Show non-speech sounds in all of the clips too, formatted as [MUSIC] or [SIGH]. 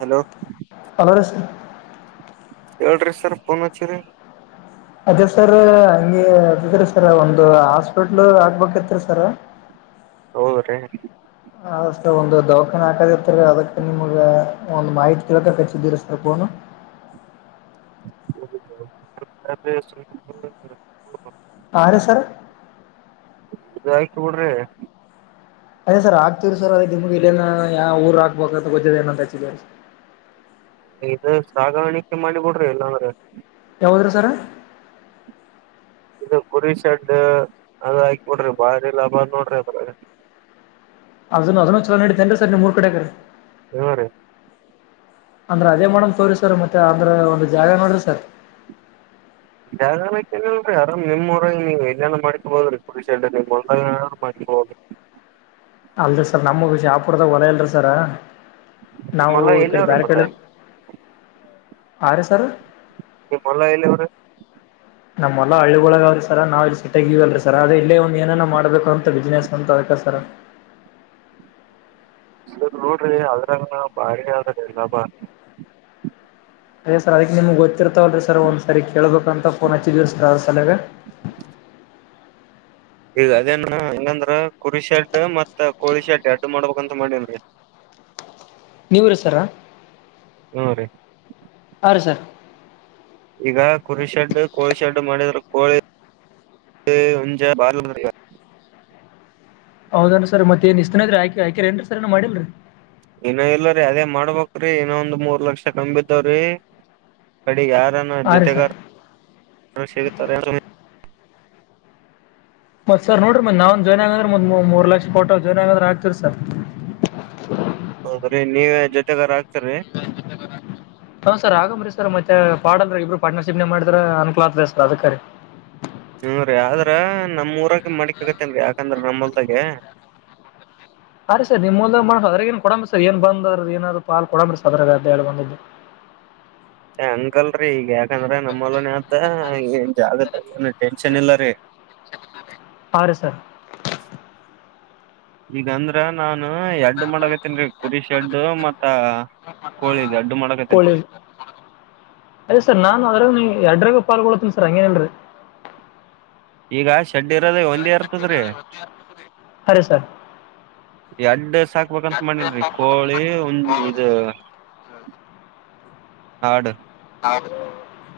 Hello hello ರಸ ಏ್ರೀ sir ಪೋನ್ಚ್ಚಿ ರರಿ ಅದೇ ಸರ್ ಹಗೆ ಅದರಿ ಸರ್ ಒಂದು ಹಾಸ್ಪಿಟ್ಲ್ ಆಗ್ಬೇಕಿತ್ರಿ ಸರ್ ಹೂ ಹೌದ್ರೀ ಅ ಸರ್ ಒಂದು ದವಾಖಾನನ್ ಹಾಕದರ್ತರಿ ಅದಕ್ಕೆ ನಿಮ್ಗ ಒಂದ್ ಮಾಹಿತಿ ತಿಳಕ ಕಚ್ಚಿದ್ದೀರಿ ಸರ್ ಫೋನು ಹೂ ಆಾಲಸರ್ ಇ ಆಯ್ತ ಬಿಡ್ರಿ ಅದೇ ಸರ್ ಆಗ್ತಿವರಿ ಸರ್ ಅದ ನಿಮ್ಗೆ ಇಲ್ಲೇ ಯಾವ ಊರ್ ಹಾಕ್ಬೇಕ ಅಂತ ಗೊದದ ಏನಂತ ಇ ಸಾಗಾಣಿಕೆ ಮಾಡಿ ಬಿಡ್ರಿ ಇಲ್ಲಾಂದ್ರೆ ಯಾವದ್ರ ಸರ್ ಇದು ಕುರಿ ಶೆಡ್ ಅದು ಹಾಕಬಡ್ರಿ ಬಾರಿ ಲಾಭ ನೋಡ್ರಿ ಅದ್ರಾಗ ಅದನ್ನ ಅದನ್ನು ಚಲ ನಡತೇನ್ ಸರ್ ನೀಮ್ರ್ ಕಡೆ ಇವ ರ ಅಂದ್ರೆ ಅದೇ ಮಾಡೋಮ್ ತವ್ರಿ ಸರ್ ಮತ್ತೆ ಅಂದ್ರೆ ಒಂದು ಜಾಗ ನೋಡ್ರಿ ಸರ್ ಜಾಗಏನಲ್ೀ ಯಾರ ನಿಮಮ್ಮ್ರಗೆ ನೀವು ಎಲ್ಲನ ಮಾಡ್ಕಬೋದ್ರಿ ಕುರುಷ ನಿಮ್ ಒಾರು ಮಾಡ್ಕಬೋದಿ ಅಲ್ರಿ ಸರ್ ನಮಗ ಶಾಪುರದ ಒಲ ಅಲ್ರರಿ ಸರ ನಿಮ್ ನಾವು ಹೊಲ ಈ ಎಲ್ಲಿ ಕಡೆ ಅವ್ರಿ ಬಾರ ಕ ಮತ್ತ ಆರ ಸರ್ ನಿ ಭಲ ಇಲ್ಲ ಗರೆ ನಮ್ಮ್ಲ್ಲ ಹಳ್ಳಿೊಳಗಾವ್ರಿ ಸರ ನಾವ ಇಲ್ಲಿ ಸಿಟೀ ಅಲ್ರರಿ ಸರ್ ಅದ ಇಲ್ಲಿ ಒಂದ ಏನ ಮಾಡಬೇಕು ಅಂತ ಬಿಸ್ನೆಸ್ ಅಂತ ಅದಕ ಸರ ಸರ್ ನೋಡ್ರಿ ಅದ್ರಂಗ ಭಾರಿ ಆದ್ರ ಎ ಲಾಭ ಅಯ್ಯ ಸರ್ ಅದಕ್ಮ್ಗೆ ಗೊತ್ತರ್ತವಲ್ಲರಿ ಸರ್ ಒಂದ್ ಸರಿ ಕೇಳಬೇಕಂತ ಫೋನ್ ಹಚ್ಚಿದೀವಿ ಸರ್ ಅದ ಸಲೇ ಈಗ ಅದೇನ್ ಹಂಗಂದ್ರ ಕುರಿಶೆಡ್ ಮತ್ತತ್ ಕೋಳಿ ಶೆಡ್ ಅಡ್ ಮಾಡ್ಬೇಕಂತ ಮಾಡೇನ್ ನೀವರು ಸರಾ ಹ್ಮ ರೀ ಹೌಂ ಸರ್ ಈಗ ಕುರಿ ಶೆಡ್ ಕೋಳಿ ಶೆಡ್ಡು ಮಾಡಿದ್ರ ಕೋಳಿ ಮುಂಜೆ ಬಾರ್ಲ ಈಗ ಹೌದೇನ್ ಸರ್ ಮತ್ತೇನ್ ಇ್ತಾನ ಇದ್ರ ಆಾಕ ಆಕ ನ್ರಿ ಸ ಏನ ಮಾಡಿಲ್ರಿ ಇನೊ ಇಲ್ಲರೀ ಅದೇ ಮಾಡ್ಬಕ್್ರೀ ಇನೊ ಒಂದ್ ಮೂರ್ ಲಕ್ಷ ಕಿದವ್ರೀ ಅಡಿ ಯಾರನ್ನ ಹಾ ರೀ ಸರ್ ಜೊತೆಗಾರಾರೆ ಮತ್ತ ಸರ್ ನೋಡರಿ ಮತ್ತ ನಾನ್ ಜಾಯನ್ ಆಗಂದ್ರೆ ಮ್ ಮೂ ಲಕ್ಷ ಪೋಟೋ ಜಾಯನ್ಗಂದ್ರೆ ಆಗ್ತೀರಿ ಸರ್ ಹೌದ್ರೀ ನೀವ ಜೊತೆಗಾರ ಹ ಆಗ್ತರಿೀ ೆ ಹ್ ಸರ್ ಆಗಾಮ್ರಿ ಸರ್ ಮತ್ತೆ ಪಾಲ್ರಿಬ್ರು ಪಾರ್ಟನರ್ ಶಿಪ್ ನ ಮಾಡಿದ್ರ ಅನ್ಕಲತದೆ ಸರ್ ಅದಕಾರಿ ಹ್ಮೂ ರೀ ಆದ್ರ ನಮ್ಮ್ ಊರಾಗ ಮಡಕ್ ಆಗತ್ತೇನ್ೀ ಯಾಕಂದ್ರ ನಮ್ಮಲ್ದಾಗೆ ಅರಿೀ ಸರ್ ನಿಮ್ಮ ಮುದ ಮಾಡ ಅದ್ರ ಏನ್ ಕೊಡಂಬಿ ಸರ್ ಏನ್ ಬಂದ್ರ ಏನಾರ ಪಾ ಕೊಡಂಬಿ ಸದರ ಅಂತ ಹೇಳಳ್ ಬಂದಿದ್ದು ಏ ಅಂಕಲ್ರಿೀ ಈಗ ಯಾಕಂದ್ರ ನಮ್ಮಲನ ಅತ್ ಏನ್ ಜಾಗ ಏ ಟೆನ್ಷನ್ ಇಲ್ಲರೀ ಹೌ ರೀ ಸರ್ ಈಗಂದ್ರ ನಾನು ಎಡ್ಡು ಮಾಡಕತ್ತನ್ೀ ಕುರಿ ಶೆಡ್ಡು ಮತ್ತ ಕೋಳಿಿದ ಅಡ್ಡು ಮಾಡಕತ್ತೇನ್ರೀ ಕೋಳಿ ಅದೇ ಸರ್ ನಾನು ಅದ್ರಾಗ ನೀ ಎರಡಾಗ ಪಾಲ್ಗೊಳ್ಳತ್ತನಿ ಸರ್ ಹಂಗೇನಲ್ರೀ ಈಗ ಶೆಡ್ ಇರೋದ ಒಂದೇ ಇರ್ತದ್ರಿ ಅರೆ ಸರ್ ಎಡ್ಡ ಸಾಕ್ಬೇಕಂತ ಮಾಡಿನ್ರಿ ಕೋಳಿ ಅದು ಹಾಡು ಹೌದು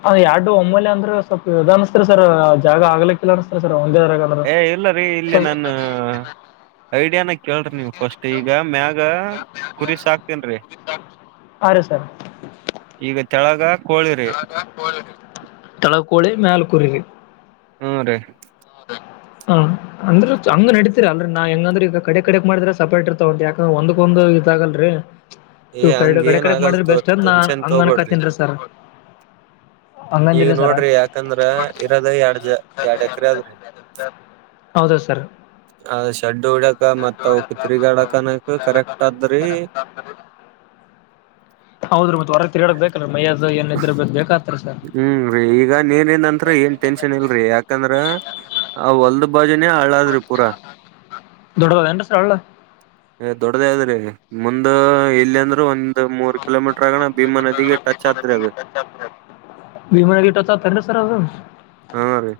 ಅಂದ್ ಎರಡು ಒಮ್ಮಲ್ ಅಂದ್ರೆ ಸ್ವಲ್ಪ ಇ ಅನಸ್ತರಿ ಸರ್ ಆ ಜಾಗ ಆಗ್ಲಿಕ್ಕಿಲ್ಲ ಅನಸ್ತಾರ ಸರ್ ಒಂದಗ ಏ ಇಲ್ಲ ರೀ ಇಲ್ಲಿ ನಾನ ಐಡಿಯಾನ ಕೇಳ್ರಿ ನೀವವು ಫಸ್ಟ್ ಈಗ ಮ್ಯಾಗ ಕುರಿ ಸಾಕ್ತನ್ ಹ ಸರ್ ಈಗ ತೆಳಗ ಕೋಳಿರಿ ತಳಗ ಕೋಳಿ ಮೇಲ ಕುರರಿ ಹಾ ರೀ ಹ್ಮ ಅಂದ್ರ ಹಂಗ ನಡತೀ ಅಲ್ರಿ ನಾ ಹೆಂಗಂದ್ರ ಈಗ ಕಡೆ ಕಡೆಕ್ ಮಾಡಿದ್ರ ಸಪರೇಟ್ ಇರ್ತಗ ಉಯಾಕಂದ್ರ ಒಂದ್ಕೊಕಂದ್ ಇದ ಆಾಗಲ್ರಿ ಏ ಹಂಗ ಕ ಕಡೆ ಏನ್ ಕಡೆ ಆಗಲ್ ಮಾಡಿದ್ರ ತೋರಿ ಬೆಸ್ಟ್ ಅಂದ ನಾನ್ ಟೆನ್ಷನ್ ತೋಬೇಡ್ರಿ ಹಂಗನ್ಕತನ್ಸರ್ ಈಗ ನೋಡ್ರಿ ಯಾಕಂದ್ರ ಇರದ ಎರಡ್ಜ ಎಡ್ ಹೌದು ಸರ್ ಅ ಶಡ್ಡು ಹಡಕ ಮತ್ ಅವ ಕ ತಿರಿಗಾಡಕನಕ ಕರೆಕ್ಟ್ ಆದದ್ರಿ ಹೌದ್ರ ಮತ್ತ ಹೊರತ್ ಹೇಳಕ್ ಬೇಕ್ರ ಮೈ್ಯದ ಏನ್ ಇದ್ರ ಬ ಬೇಕಕ್ತರಿ ಸರ್ ಹ್ಮ್ ಈಗ ನೀರಿಂದಂತ್ತ್ರ ಏನ್ ಟೆನ್ಷನ್ ಇಲ್ರರಿ ಯಾಕಂದ್ರ ಆ ಹೊಲ್ದ ಬಾಜನೆೇ ಹಳಾದ್ರು ದೊಡ್ಡದ ಎಂದ ಸ್ರಲ್ಲ ದೊಡ್ಡದ ಅದ್ರಿ ಮುಂದ ಇಲ್ಲಿ ಅಂದ್ರೂ ಒಂದ ಅದು ಮೂರ್ ಕಿಲೋಮೀಟರ್ ಆಗಣ ಭೀಮಾ ನದಿಗೆ ಟಚ್ ಆದ್ರೆ ಅದು ಚ ಪೀಟತ ಸರ್ ಅದು ಹಾ ರೀ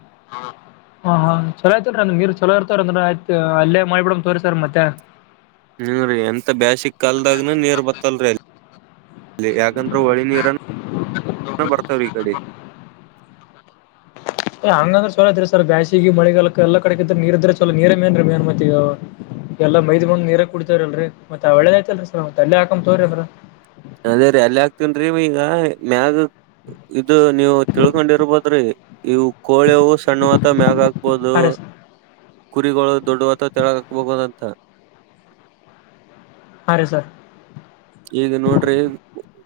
ಹ ಹಾ ಚಲೋ ಆಯತವೀ ಅಂದ ನೀರ್ ಚಲೋ ಇರ್ತವಾರ ಅಂದ್ರ ಆಯ್ತ್ ಅಲ್ಲೇ ಮಾಡಿಬಿಡಂಗ ತೋರಿ ಸರ್ ಮತ್ತೆ ಹ್ಮೂ ರರಿ ಎಂತ ಬೇಾಸಿಕ್ ಕಾಲದಾಗನ ನೀರ್ ಬತ್ತಲ್ರಿ ಅಲ್ಲಿ ಅ ಯಾಕಂದ್ರೆ ಹೊಳಿ ನೀರ ಬರ್ತವ್ರಿ ಈ ಕಡೆ ಹಂಗಂದ್ರ ಚಲ ಇದ್ರರಿ ಸರ್ ಬ್ಯಾಸಗಿ ಮಳಿಾಲಕ್ ಎಲ್ಲ ಕಡೆ ಇದ್ರೆ ನೀರ್ ಇದ್ರೆ ಚಲೋ ನೀರೇನ್ ಮೇನ್ತ್ಗ ಎಲ್ಲ ಮೈದ್ ಬಂದ್ ನೀರ ಕುತವ್ರ ಅಲ್ರಿ ಮತ್ದ ಆ್ತಲ್ರಿ ಸ ಮತ್ತ ಅಲ್ಲಿ ಹಾಕೊಂಡ್ ತೋ್ರ ಅವ್ರ ಅದೇ ರೀ ಅಲ್ಲಿ ಹಾಕ್ತೇನ್ ರೀ ಈಗ ಮ್ಯಾಗ ಇದು ನೀವು ತಿಳ್ಕೊಂಡಿರ್ಬೋದ್ರಿ ಇವು ಕೋಳೆವು ಸಣ್ಣವತ ಮ್ಯಾಗ ಆ ಹಬೋದು ಹಾ ರೀ ಸರ್ ಕುರಿಗಳು ದೊಡ್ಡ ಅಥವಾ ತೆಳಗಾಕ್ಬಹೋದಂತ ಹಾಂ ರೀ ಸರ್ ಇದು ನೋಡ್ರಿ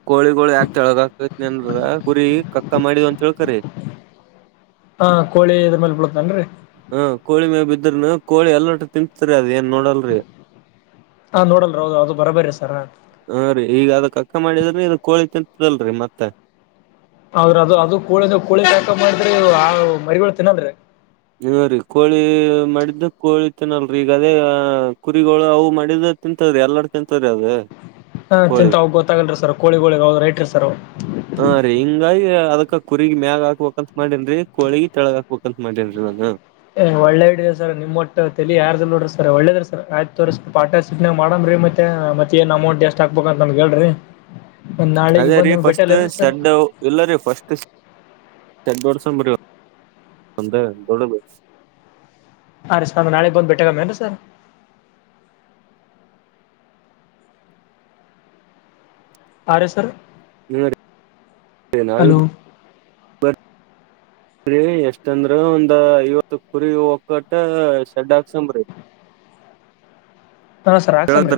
ಕೋಳಿಗೋ ಯಾಕ್ ಕೆಳಗಕತಿನ ಅಂದರ ಪುರಿ ಕಕ್ಕ ಮಾಡಿದ್ ಅಂತ ಹೇಳಳ್ಕರಿ ಹ ಕೋಳಿ ಇದ್ರ ಮೇಲೆ ಬಿಳತನ್ರಿ ಹ ಕೋಳಿ ಮೇ ಬಿದ್ರನು ಕೋಳಿ ಎಲ್ಲೋಟ ತಿನ್ತ್ರಿ ಅದ ಏನ್ ನೋಡಲ್ರರಿ ಹಾ ನೋಡಲ್ರ ಹೌದ ಅೌದು ಬರ ಬರರಿ ಸರ್ ಹಾ ರೀ ಈಗ ಅದ ಅಕ್ಕ ಮಾಡಿದ್ರೆ ಇದ ಕೋಳಿ ತಿಂತದಲ್ರಿ ಮತ್ತೆ ಹೌದ್ರ ಅದು ಅದು ಕೂಳ ಕೂಳಿ ಸಾಾಕ ಮಾಡಿದ್ರೆ ಆ ಮರಿಗಳು ತಿನ್ನದ್ರೆ ಹ ರೀ ಕೋಳಿ ಮಾಡಿದ್ದ ಕೋಳಿತೇನಲ್ರರಿ ಈಗ ಅದೇ ಕುರಿಗಳು ಅವು ಮಾಡಿದ ತಿಂತದ್ರಿ ಎಲ್ಲರ ತಿಂತದರಿ ಅದು ಹಾ ಚಿಂತ ಹೋಗಿ ಗೊತ್ತಾಗೊಂಡ್ರರಿ ಸರ್ ಕೋಳಿಗಳ ಹೋದ ರೈ ರರಿ ಸರ್ ಹಾರಿ ಹಿಂಗಾಗಿ ಅದಕ ಕುರಿಗಿ ಮ್ಯಾಗ ಹಾಕ್ಬೇಕಂತ ಮಾಡೇನ್ರಿ ಕೋಳಗಿ ತೆಳಗ್ ಹಾಕ್ಬೇಕಂತ ಮಾಡೇನ್ರಿ ನಾನು. ಎ ಒಳ್ಳೆ ಐಡಿಯಾ ಸರ್ ನಿಮ್ಮ ಒಟ್ಟ ತಲಿ ಯಾರ್ದ ಇಲ್ಲ ನೋಡ್ರ ಸರ್ ಒಳ್ಳೇದ ಸರ್ ಆಯ್ತ ತೋರೀ ಸರ್ ಪಟ ಚಟ್ನಾಗ್ ಮಾಡನ್ರೀ ಮತ್ತೆ ಮತ್ತೆ ಏನ್ ಅಮೌಂಟ್ ಎಷ್ಟ ಹಾಕ್ಬಬೇಕ ಅಂತ ನಮ್ಗ ಹೇಳ್ರಿ. ಒಂದ ನಾಳಿಗ ಬಂದ ನಿಮ್ ಬೆಟೆಲ್ಲರೀ ಸರ್. ಎಲ್ಲರಿ ಫಸ್ಟ್ ತೆಗ್ಗ ದೊಡ್ಸ ಒಂದ ದೊಡ್ಡದ ಅ ರ ಸ ನಾಳೆಗ ಬಂದ ಬೆಟ್ಟಟಾಗಮ್ಮ ಏನ ಸರ್. ಅರ ಸರ್ ಹಲೋ [UNINTELLIGIBLE] ರೀ ಎಷ್ಟ ಅಂದ್ರ ಒಂದ ಐವತ್ತ ಕುರಿ ಒಕ್ಕಟ್ಟ ಶೆಡ್ ಹಾಕ್ಸಂಬ್ರಿ. ಹಾ ಸರ್ ಆಕ್ಸನ್ರೀ.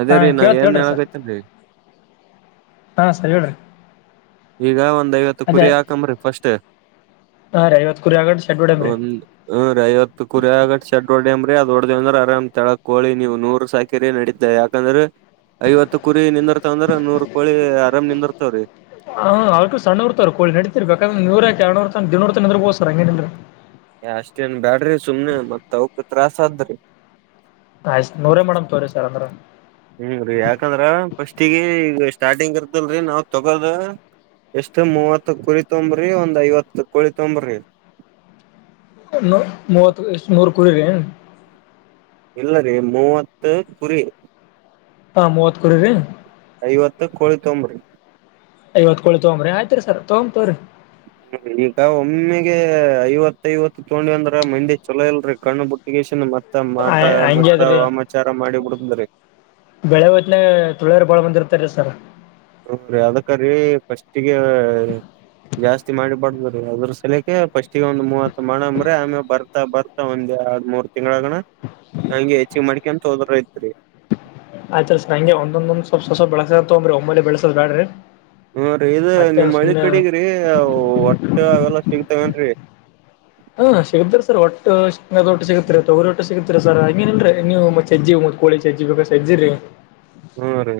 ಅದೇರೀ ನಾ ಏನ್ ಹೇಳಕತ್ತನ್ರೀ. ಹಾ ಸರ ಹೇಳ್ರಿ. ಈಗ ಒಂದ ಐವತ್ತ ಅದೇ ಕುರಿ ಆಕಂಬ್ರಿ ಫಸ್ಟ್ ಹಾ ರೀ ಐವತ್ ಕುರಿ ಆಗಟ್ ಶೆಡ್ ಹೊಡ್ಯಮ್ರಿ ಒಂದ ಹ್ಮ ರೀ ಐವತ್ತ ಕುರಿ ಆಗ ಶಡ್ಡ ಹೊಡಮ್ರಿ ಅದ ಹೊಡ್ದೇವಂದ್ರ ಆರಾಮ್ ತೆಳಕ್ಕ ನೀವು ನೂರ್ ಸಾಕಿರಿ ನಡಿದ್ದ ಯಾಕಂದ್ರ ಐವತ್ತ ಕುರಿ ನಿಂದಿರ್ತಾವಂದ್ರ ನೂರ್ ಕೋಳಿ ಆರಾಮ್ ನಿಂದರ್ತಾವ್ರಿ. ಹ ಅವ್ಕು ಸಣ್ಣ ಇರ್ತ ಕೋಳಿ ನಡಿತಿರ್ಬೇಕ ನೂರಕ ಎಡುನೂರ ತನ ದಿನೂರ ತನ ನಿಂದ್ರಬೋದ ಸರ್ ಹಂಗೇನ ಇಲ್ರಿ. ಅಷ್ಟ ಏನ್ ಬ್ಯಾಡ್ರಿ ಸುಮ್ನೆ ಮತ್ತ ಅವಕ್ ತ್ರಾಸ ಆದ್ರಿ. ಆಯ್ತ ನೂರ ಮಡಮ್ ತೋರಿ ಸರ್ ಅಂದ್ರ. ಹ್ಮ ರೀ ಯಾಕಂದ್ರ ಫಸ್ಟಗ ಈಗ ಸ್ಟಾರ್ಟಿಂಗ್ ಇರ್ತಲ್ರರಿ ನಾವ ತಗೋದ. ಎಷ್ಟ ಮೂವತ್ತ ಕುರಿ ತೊಂಬ್ರಿ ಒಂದ್ ಐವತ್ತ ಕುಳ ತೊಂಬ್ರಿ. ನು ಮೂವತ್ ಎಷ್ಟ ಮೂರ ಕುರಿರಿ. ಇಲ್ಲರಿ ಮೂವತ್ತ ಕುರಿ. ಹಾ ಮವತ್ತ ಕುರಿರಿ. ಐವತ್ತ ಕೋಳಿ ತೊಂಬ್ರಿ. ಐವತ್ತ ಕೋಳಿ ತಗಂಬ್ರಿ ಆಯತ್ರಿ ಸರ ತಗೊತವ್ರರಿ. ಈಗ ಒಮ್ಮೆಗೆ ಐವತ್ತೈವತ್ತ ತಗೊಂಡ ಅಂದ್ರ ಮಂದಿ ಚಲೋ ಇಲ್ರಿ ಕಣ್ಣ್ಬಿಟ್ಟ ಇಗಷನ್ ಮತ್ತ ಮಾಟ ಹಂಗೆ ಮಂತ್ರ ಅದ್ರಿ ವಾಮಾಚಾರ ಮಾಡಿ ಬಿಡತ್ರೀ. ಬೆಳೆ ಹೊತ್ಲೆ ತುಳಿಯರ ಬಾಳ ಬಂದಿರ್ತರಿ ಸರ್. ಹ ರೀ ಅದಕ್ಕರೀ ಫಸ್ಟಿಗ ಜಾಸ್ತಿ ಮಾಡಿಬಾರ್ದ್ರೀ ಅದ್ರ ಸಲಕ ಫಸ್ಟಗ ಒಂದ್ ಮೂವತ್ ಮಾಡಮ್ರಿ ಆಮೇಲ ಬರ್ತಾ ಬರ್ ಒಂದ ಯಾಡ ಮೂರ ತಿಂಗಳಗನ ಹಂಗೆ ಹೆಚ್ಚಿಗ ಮಾಡ್ಕ ಅಂತ ಹೋದ್ರ ಐತ್ರಿ. ಆಯ್ತರಿಸ ಹಂಗೆ ಒಂದ ಸ್ವಲ್ಪ ಸ ಸ್ವಲ ಬೆಳಸತೊಂಬ್ರಿ ಒಮ್ಮೇ ಬೆಳಸೋ ಬೇಡ್ರಿ. ಹ್ಮ ರೀ ಇದ ನಿಮ್ಮ ಹಳ್ಳಿ ಕಡಗ್ರೀ ಒಟ್ಟೆ ಅವೆಲ್ಲಾ ಸಿಗ್ತವೇನ್ರಿ. ಹಾ ಸಿಗತ್ರ ಸರ್ ಒಟ್ಟು ಸೆಂಗದ ಒಟ್ಟ ಸಿಗತರಿ ತಗರಿ ಓಟ್ಟ ಸಿಗತ್ರಿ ಸರ್ ಹಂಗೇನಲ್ರೀ ನೀವು ಮೆಜ್ಜಿ ಕೋಳಿ ಚಜ್ಜಿ ಬೇಕಾ ಸಜ್ಜಿರಿ ಹ್ಮರಿ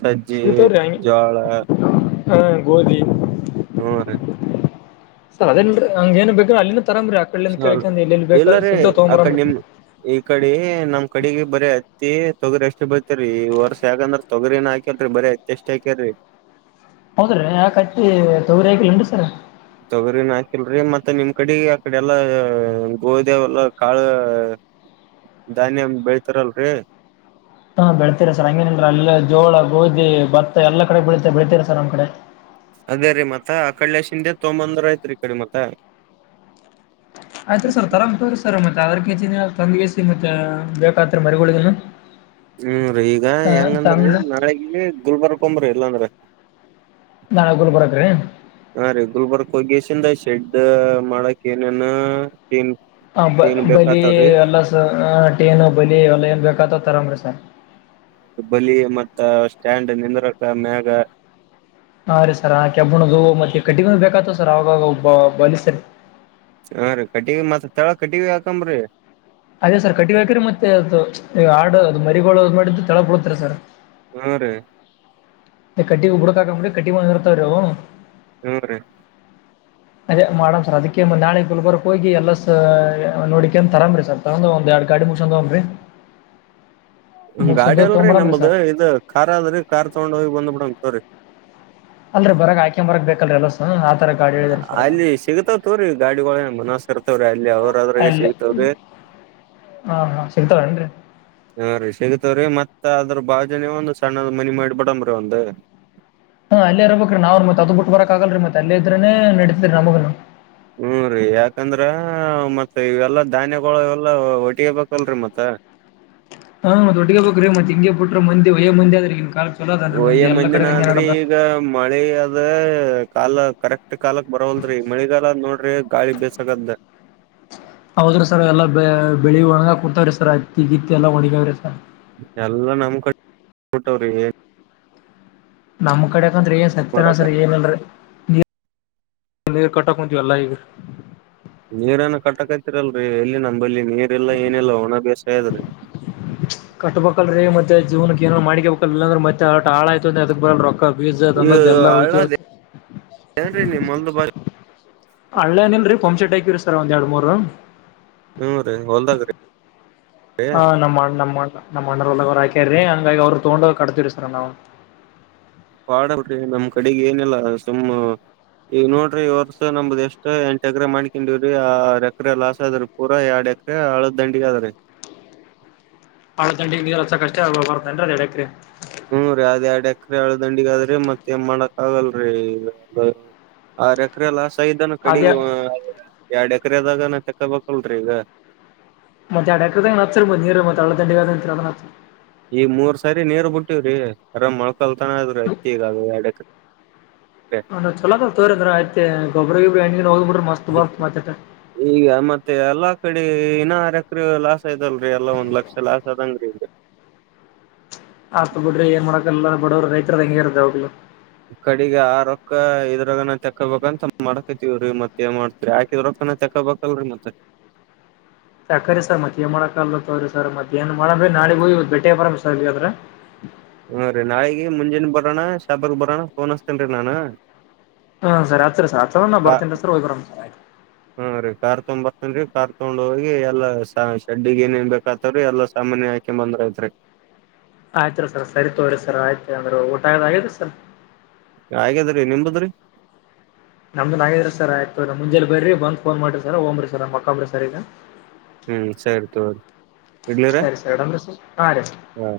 ಸಜ್ಜಿ ಜೋಳ ಹ ಗೋಧಿ ಹ್ಮ ರೀ. ಸರ್ ಅದೇನ್ರಿ ಹಂಗ ಏನ್ ಬೇಕ್ರ ಅಲ್ಲಿನ ತರಾಮ್ರಿ ಆ ಕಡಿಂದ ಸ್ವಲ್ ಕಳ್ಕ ಎಲ್ಲಿ ಬೇಕಾ ಎಲ್ಲಾರೀ ಸಿಗತ ಆ ಕಡೆ ತಗೊಂಬರ್ರಿ. ನಿಮ್ ಈ ಕಡೆ ನಮ್ ಕಡೆಗ ಬರೀ ಹತ್ತಿ ತೊಗರಿ ಅಷ್ಟೇ ಬರ್ತರಿ ವರ್ಷ ಯಾಕಂದ್ರ. ತೊಗರಿನಾಕಲ್ರಿ ಬರಿ ಅತ್ತಿ ಅಷ್ಟ ಹಾಕ್ಯರೀ. ಹೌದ್ರೀ ಯಾಕಟ್ಟಿ ತಗರಿ ಹಾಕಿಲ್ಲ ಅನ್ರಿ ಸರ. ತೊಗರಿನ ಹಾಕಿಲ್ರಿ ಮತ್ತೆ ನಿಮ್ ಕಡೆ ಆಕಡೆ ಎಲ್ಲಾ ಗೋದೇವೆಲ್ಲಾ ಕಾಳ ಧನ್ಯಮ ಬೆಳತಾರಲ್ರರಿ. ಹಾ ಬೆಳ್ತೀರಾ ಸರ್ ಹಂಗೇನಿಲ್ಲರೀ ಜೋಳ ಗೋಧಿ ಭತ್ತ ಎಲ್ಲ ಕಡೆ ಬೆಳಿತೆ ಬೆಳತೀರ ಸರ್ ನಮ್ಮ ಕಡೆ. ಅದೇ ರೀ ಮತ್ತ ಆ ಕಡ ಶಿಂದೆ ತೊಂಬಂದ್ರ ಐತ್ರಿ ಈ ಕಡೆ ಮತ್ತ ಆಯ್ತ್ರಿ ಸರ್ ತರ ಬತವ್ರೀ ಸರ್ ಮತ್ತೆ ಅದ್ರ ಕೆಜಿನ ತಂದ ಬಸಿ ಮತ್ತೆ ಬೇಕತ್ ಮರಿಗಳಿಗನು ಹ್ಮೀ ಈಗ ಹ ಹೆಂಗಂದ್ರೀ ತಂದ ನಾಳಗ ಗುಲ್ಬರ್ಗ್ಂಬ್ರಿ ಇಲ್ಲಾಂದ್ರ ನಾಳೆಗೂಲ್ ಬರತ್ೀ ಹಾ ರೆಗ್ಯುಲರ್ ಬರ್ಕ್ ಹೋಗ್ಯಸಿಂದ ಶೆಡ್ ಮಾಡಕ್ ಏನನ್ನ್ ಹ ಬ ಬಲಿ ಎಲ್ಲ ಸ ಟೇನು ಬಲಿ ಎಲ್ಲ ಏನ್ ಬೇಕತ ತರಂಬರಿ ಸರ್ ಬಲಿ ಮತ್ತ ಸ್ಟ್ಯಾಂಡ್ ನಿಂದ್ರಕ ಮ್ಯಾಗ ಹಾ ರೀ ಸರ್ ಆಕೆಬ್ಬಣದು ಮತ್ತೆ ಕಟ್ಟಿಗ ಬೇಕಾತ ಸರ್ ಅವವಾಗ ಒಬ್ಬ ಬಾಲ ಸರಿ ಹಾ ರೀ ಕಟಿವ ಮತ್ ತಳ ಕಟಿವ ಹಾಕಂಬ್ರೀ ಅದೇ ಸರ್ ಕಟ್ಟಿ ಹಾಕ್ರರಿ ಮತ್ತೆ ಅದು ಹಾಡು ಅದು ಮರಿಗಳುಳ ಮಾಡಿದ್ದು ತಳಬಳತರಿ ಸರ್ ಹಾ ರೀ ಕಟ್ಟಿ ಕುಡಕಾಕ ಮುಡ ಕಟ್ಟಿ ಮಾಡ ನಿರ್ತಾರ ಹ್ಮ್ ರೀ [UNINTELLIGIBLE] ಅದೇ ಮಾಡಮ್ ಸರ್ ಅದಕ್ಕೆ ನಾಳೆ ಗುಲ್ಬರ್ಗ ಹೋಗಿ ಎಲ್ಲ ನೋಡಿಕ ತರಾಮ್ರಿ ಸರ್ ತ ಒ ಅಡು ಗಾಡಿ ಮುಸ ರರಿ ಗಾಡಿ ಅಲ್ರಿ ನಮ್ದ ಇ ಇದ್ ಕಾರ್ ಅದ್ರರಿ ಕಾರ್ ತೊಗೊಂಡ್ ಹೋಗಿ ಬಂದ್ ಬಿಡಂಗ ತವ್ರಿ ಅಲ್ರಿ ಬರಗ್ ಆಯಕಂಬರಗ್ ಬೇಕಲ್ರ ಎಲ್ಲ ಹ್ಮ್ ಆಾರ ಅಲ್ಲಿ ಸಿಗ್ತಾವತವ್ರೀ ಗಾಡಿಗಳ ಮನಸ್ ಇರ್ತವ್ರಿ ಅಲ್ಲಿ ಅವ್ರದ್ರಗೆ ಅಲ್ಲಿ ಸಿಗತಾವ್ರಿ ಹಾ ಹಾ ಸಿಗ್ತಾರ ನ್ರಿ ಹಾ ರೀ ಸಿಗತವ್ರೀ ಮತ್ ಅದ್ರ ಬಾಾಜನ ಒಂದಂದು ಸಣ್ಣದ್ ಮನಿ ಮಾಡಿಬಿಡಮ್ರೀ ಒಂದ್ ಹಾ ಅಲ್ಲೇ ಇರಬೇಕ ರೀ ನಾವ್ರ ಮತ್ತ ಅದು ಬಿಟ್ಟ ಬರಕ್ಾಗಗಲ್ರಿ ಮತ್ತ ಅಲ್ಲ ಇದ್ರೆೇ ನಡೀತ್ೀ ನಗ ಹ್ಮ ರರಿ ಯಾಕಂದ್ರ ಮತ್ತತ್ ಇವೆಲ್ಲಾ ಧಾನ್ಯಗಳು ಎಲ್ಲಾ ಒಟ್ಟಿಗೆ ಬೇಕಲ್ರರಿ ಮತ್ತ ಹಾ ಮೊಟ್ಟಗ ಬ್ರೀ ಮತ್ಿಂಗೆ ಬಿು್ರ ಮಂದ ವಯ ಮಂದಿ ಆದ್ರಿಗ ಕಾಲ ಚಲ ಅ್ರ ಒಯ್ಯ ಮಂದ ಎಲ್ಲಡೆ ಮಂದಿನ ಹಂಗೆ ಆದ್ರಿ ನಡದ ಈಗ ಮಳಿ ಅದ ಕಾಲ ಕರೆಕ್ಟ್ ಕಾಲಕ್ ಬರವಲ್ರೀ ಮಳಿಗಾಲ ನೋಡ್ರಿ ಗಾಳಿ ಬಸಗದ್ದೆ ಹೌದ್ರೀ ಸರ್ ಎಲ್ಲ ಬೆ ಬೆಳಿ ಒಣಗ ಕುೂತವ್ರೀ ಸರ್ ಹತ್ತಿಗಿತ್ತಿ ಎಲ್ಲ ಒಣಗಾವ್ರೀ ಸರ್ ಎಲ್ಲಾ ನಮ್ ಕಡೆ ಕೊಟ್ಟವ್ರಿ ಏನ್ ನಮ್ ಕಡೆಕಂದ್ರೆ ಏನ್ ಸಕ್ತನ ಮಾಡಕ ಸರಿ ಏನ್ಲ್ರೀ ನೀ ನೀ ಕಟಕಂಂತ ಅಲ್ಲ ಈಗ ನೀರನ ಕಟ್ಟಕತಿರಲ್ರರಿ ಎಲ್ಲಿ ನಂಬಳಿ ನೀರ್ಲ್ಲ ಏನಿಲ್ಲಾ ಒಣ ಬೇಸಾಯದ್ರೀ ಕಟ್ಬೇಕಲ್ರಿ ಮತ್ತೆ ಜೀವನಕ್ಕೆ ಏನ ಮಾಡಕಬೇಕಕ್ಲ್ಲ್ಲ ಅಂದ್ರ ಮತ್ತೆ ಆಟ ಆಾ ಆಯತು ಅಂದ ಅದ ಬರಲ್ ರೊಕ್ಕ ಬೀಜ ಇ ತಂದದ್ ಎಲ್ಲ ಹಳ್ಳದ ಹೋಯ್ತವತ್ ಏನ್ೀ ನೀ ಮೊ ಬ ಹಳ್ಳೇಏನಲ್ರರಿ ಪಂಚ ಟಕಿರಿ ಸರ್ ಒಂದ ಎರಡು ಮೂೂರು ಹ್ಮ್ೂ ರೀ ಹೊೋಲ್ದಾಗ್ರೀ ಹ ನಮ್ಮ್ ನಮ್ಮ ನಮ್ಮ ಅಣಲ್ಲ್ರು ಹಾಕ್ಯ್ರಿ ಹಂಗಾಗಿ ಅವ್ರು ತಗೊಂಡ್ ಕಡ್ತತಿರಿ ಸರ್ ನಾವವು ವಾಡ ಬಿಡ್ರಿ ನಮ್ಮ್ ಕಡೆಗೆ ಏನೆಲ್ಲ ಸುಮ್ಮ ಈಗ ನೋಡ್ರಿ ವರ್ಷ ನಮ್ದ ಎಷ್ಟ್ ಎಂಟು ಎಕರೆ ಮಾಡ್ಕೊಂಡಿವವ್ರಿ ಆ ಎಕರೆ ಲಾಸ್ ಆದ್ರ ಪೂರ ಎರಡ್ ಎಕರೆ ಆಳ ದಂಡಿ ಅದ್ರರಿ ಹಾಳ ಚಂಡಿಗೆ ನೀಸಕಕ್ಕಷ್ಟೇ ಆ ಬರ್ತ ಅ್ರೆ ಎಡ್ರಿ ಹ್ಮ್ೂ ರೀ ಅದ್ ಎರಡ್ ಎಕರೆ ಎಳ ದಂಡಿಗಾದ್ರೀ ಮತ್ತೇನ್ ಮಾಡಕ್ ಆಗಲ್ರರಿ ಆರ್ ಎಕರೆ ಲಾಸ್ ಆಗ್ದಾನ ಕಡೆ ಅದೇ ಎರಡ್ ಎಕರೆದಾಗನ ತೆಕ್ಕಬೇಕಕ್ಲ್ರೀ ಈಗ ಮತ್ತೆಡ ನ ನೀರು ಮತ್ತೆ ಒ ದಂಡ ಈ ಮೂರ್ ಸರಿ ನೀರ್ ಬಿಟ್ಟಿವವ್ರಿ ಅರಾಮ್ ಮೊಳಕಲ್ತಾನ ಅದ್ರೀ ಅತ್ತಿ ಈಗ ಎರಡ್ ಎಕ್ರ ಅ ಚಲದ ತೋರಿ ಅ್ರ ಆಯತೆ ಗೊಬ ಗೊಬ್ರಿಣ್ಣ ಹೋಗ್ ಬಿ್ರ ಮಸ್ ಬತ್ ಮಾತಾ ಈಗ ಮತ್ತೆ ಎಲ್ಲಾ ಕಡೆ ಇನ್ನಾರಕ್ರ ಲಾಸ್ ಐದಲ್ರಿ ಎಲ್ಲಾ ಒಂದ್ ಲಕ್ಷ ಲಾಸ್ ಆದದಂಗ್ರೀ ಈಗ ಆತ ಬಿಡ್ರ ಏನ್ ಮಾಡಕಲ್ಲ ಬಡವರು ರೈತದ ಹೆಂಗ ಇರತ್ತದವಾಗ್ಲು ಈ ಕಡೆಗ ಆ ರಕ್ಕ ಇದ್ರಾಗ ನ ತಕ್ಕಬಬೇಕಂತ ಮಾಡ್ಕೈತಿವ ರೀ ಮತ್ತೇನ್ ಮಾಡ್ತವಿ ಾಕಿದ್ರೊ ಚೆಕ ಬಬೇಕಲ್ರರಿ ಮತ್ತೆ ಸಕ್ರ ಸರ್ ಮತ್ತೇಏನ್ ಮಾಡಕ ಅಲ್ಲ ತವ್ರರಿ ಸರ್ ಮತ್ತ್ಯಾ ಏನ್ ಮಾಡ್ರಿ ನಾಳಗ ಇ ಬೇಟ ಬರ ಸರ್್ರೆ ಹ್ಮೂ ರೀ ನಾಳಗ ಮುಂಜಾನೆ ಬರೋಣ ಶಾಬಕ್ ಬರೋಣ ೋನ್ ಹಸ್ತೇನ್ ರೀ ನಾನು ಹಾ ಸರ್ ಹತ್ರ ಸರ್ತ್ರ ಕಾ ಬರ್ತೇನ್ ಸರ್ ಒೋಗಬರ ಹಾ ರೀ ಕಾರ್ ತೊೊಂಡ್ ಬರ್ತೇನ್ೀ ಕಾರ್ ತಗೊಂಡ್ ಹೋಗಿ ಎಲ್ಲಾ ಶೆಡ್ಡಿಗ್ ಏನ ನ್ ಬೇಕತವ್ರೀ ಎಲ್ಲಾ ಸಾಮನ್ಯ ಹಾಕೆ ಬಂದ್ರ ಇದ್ರರಿ ಆಯ್ತು ಸರ್ ಸರಿ ತಗ್ರರಿ ಸರ್ ಆಯ್ತು ಅಂದ್ರೆ ಊಟ ಆದ ಆರಿ ಸರ್ ಹಾಗಾದ್ರಿ ನಿಮ್ದದ್ರಿ ನಮ್ದುನ್ ಹಾಗಿದ್ರ ಸರ್ ಆಯ್ತ ಮುಂಜೆ ಬನ್ರಿ ಬ ಫೋನ್ ಮಾಡಿ ಸರ್ ಹಓ್್ರಿ ಸರ್ ಮಕ್ಕೊಬ್ರಿ ಸರ್ ಈಗ ಹ್ಮ್ ಸರಿ ತೊಗರಿ ಇಡ್ಲರ ಸರಿ ಸರ್ ಇಡಮ್ರಿ ಸರ್ ಹಾ ರೀ ಹಾ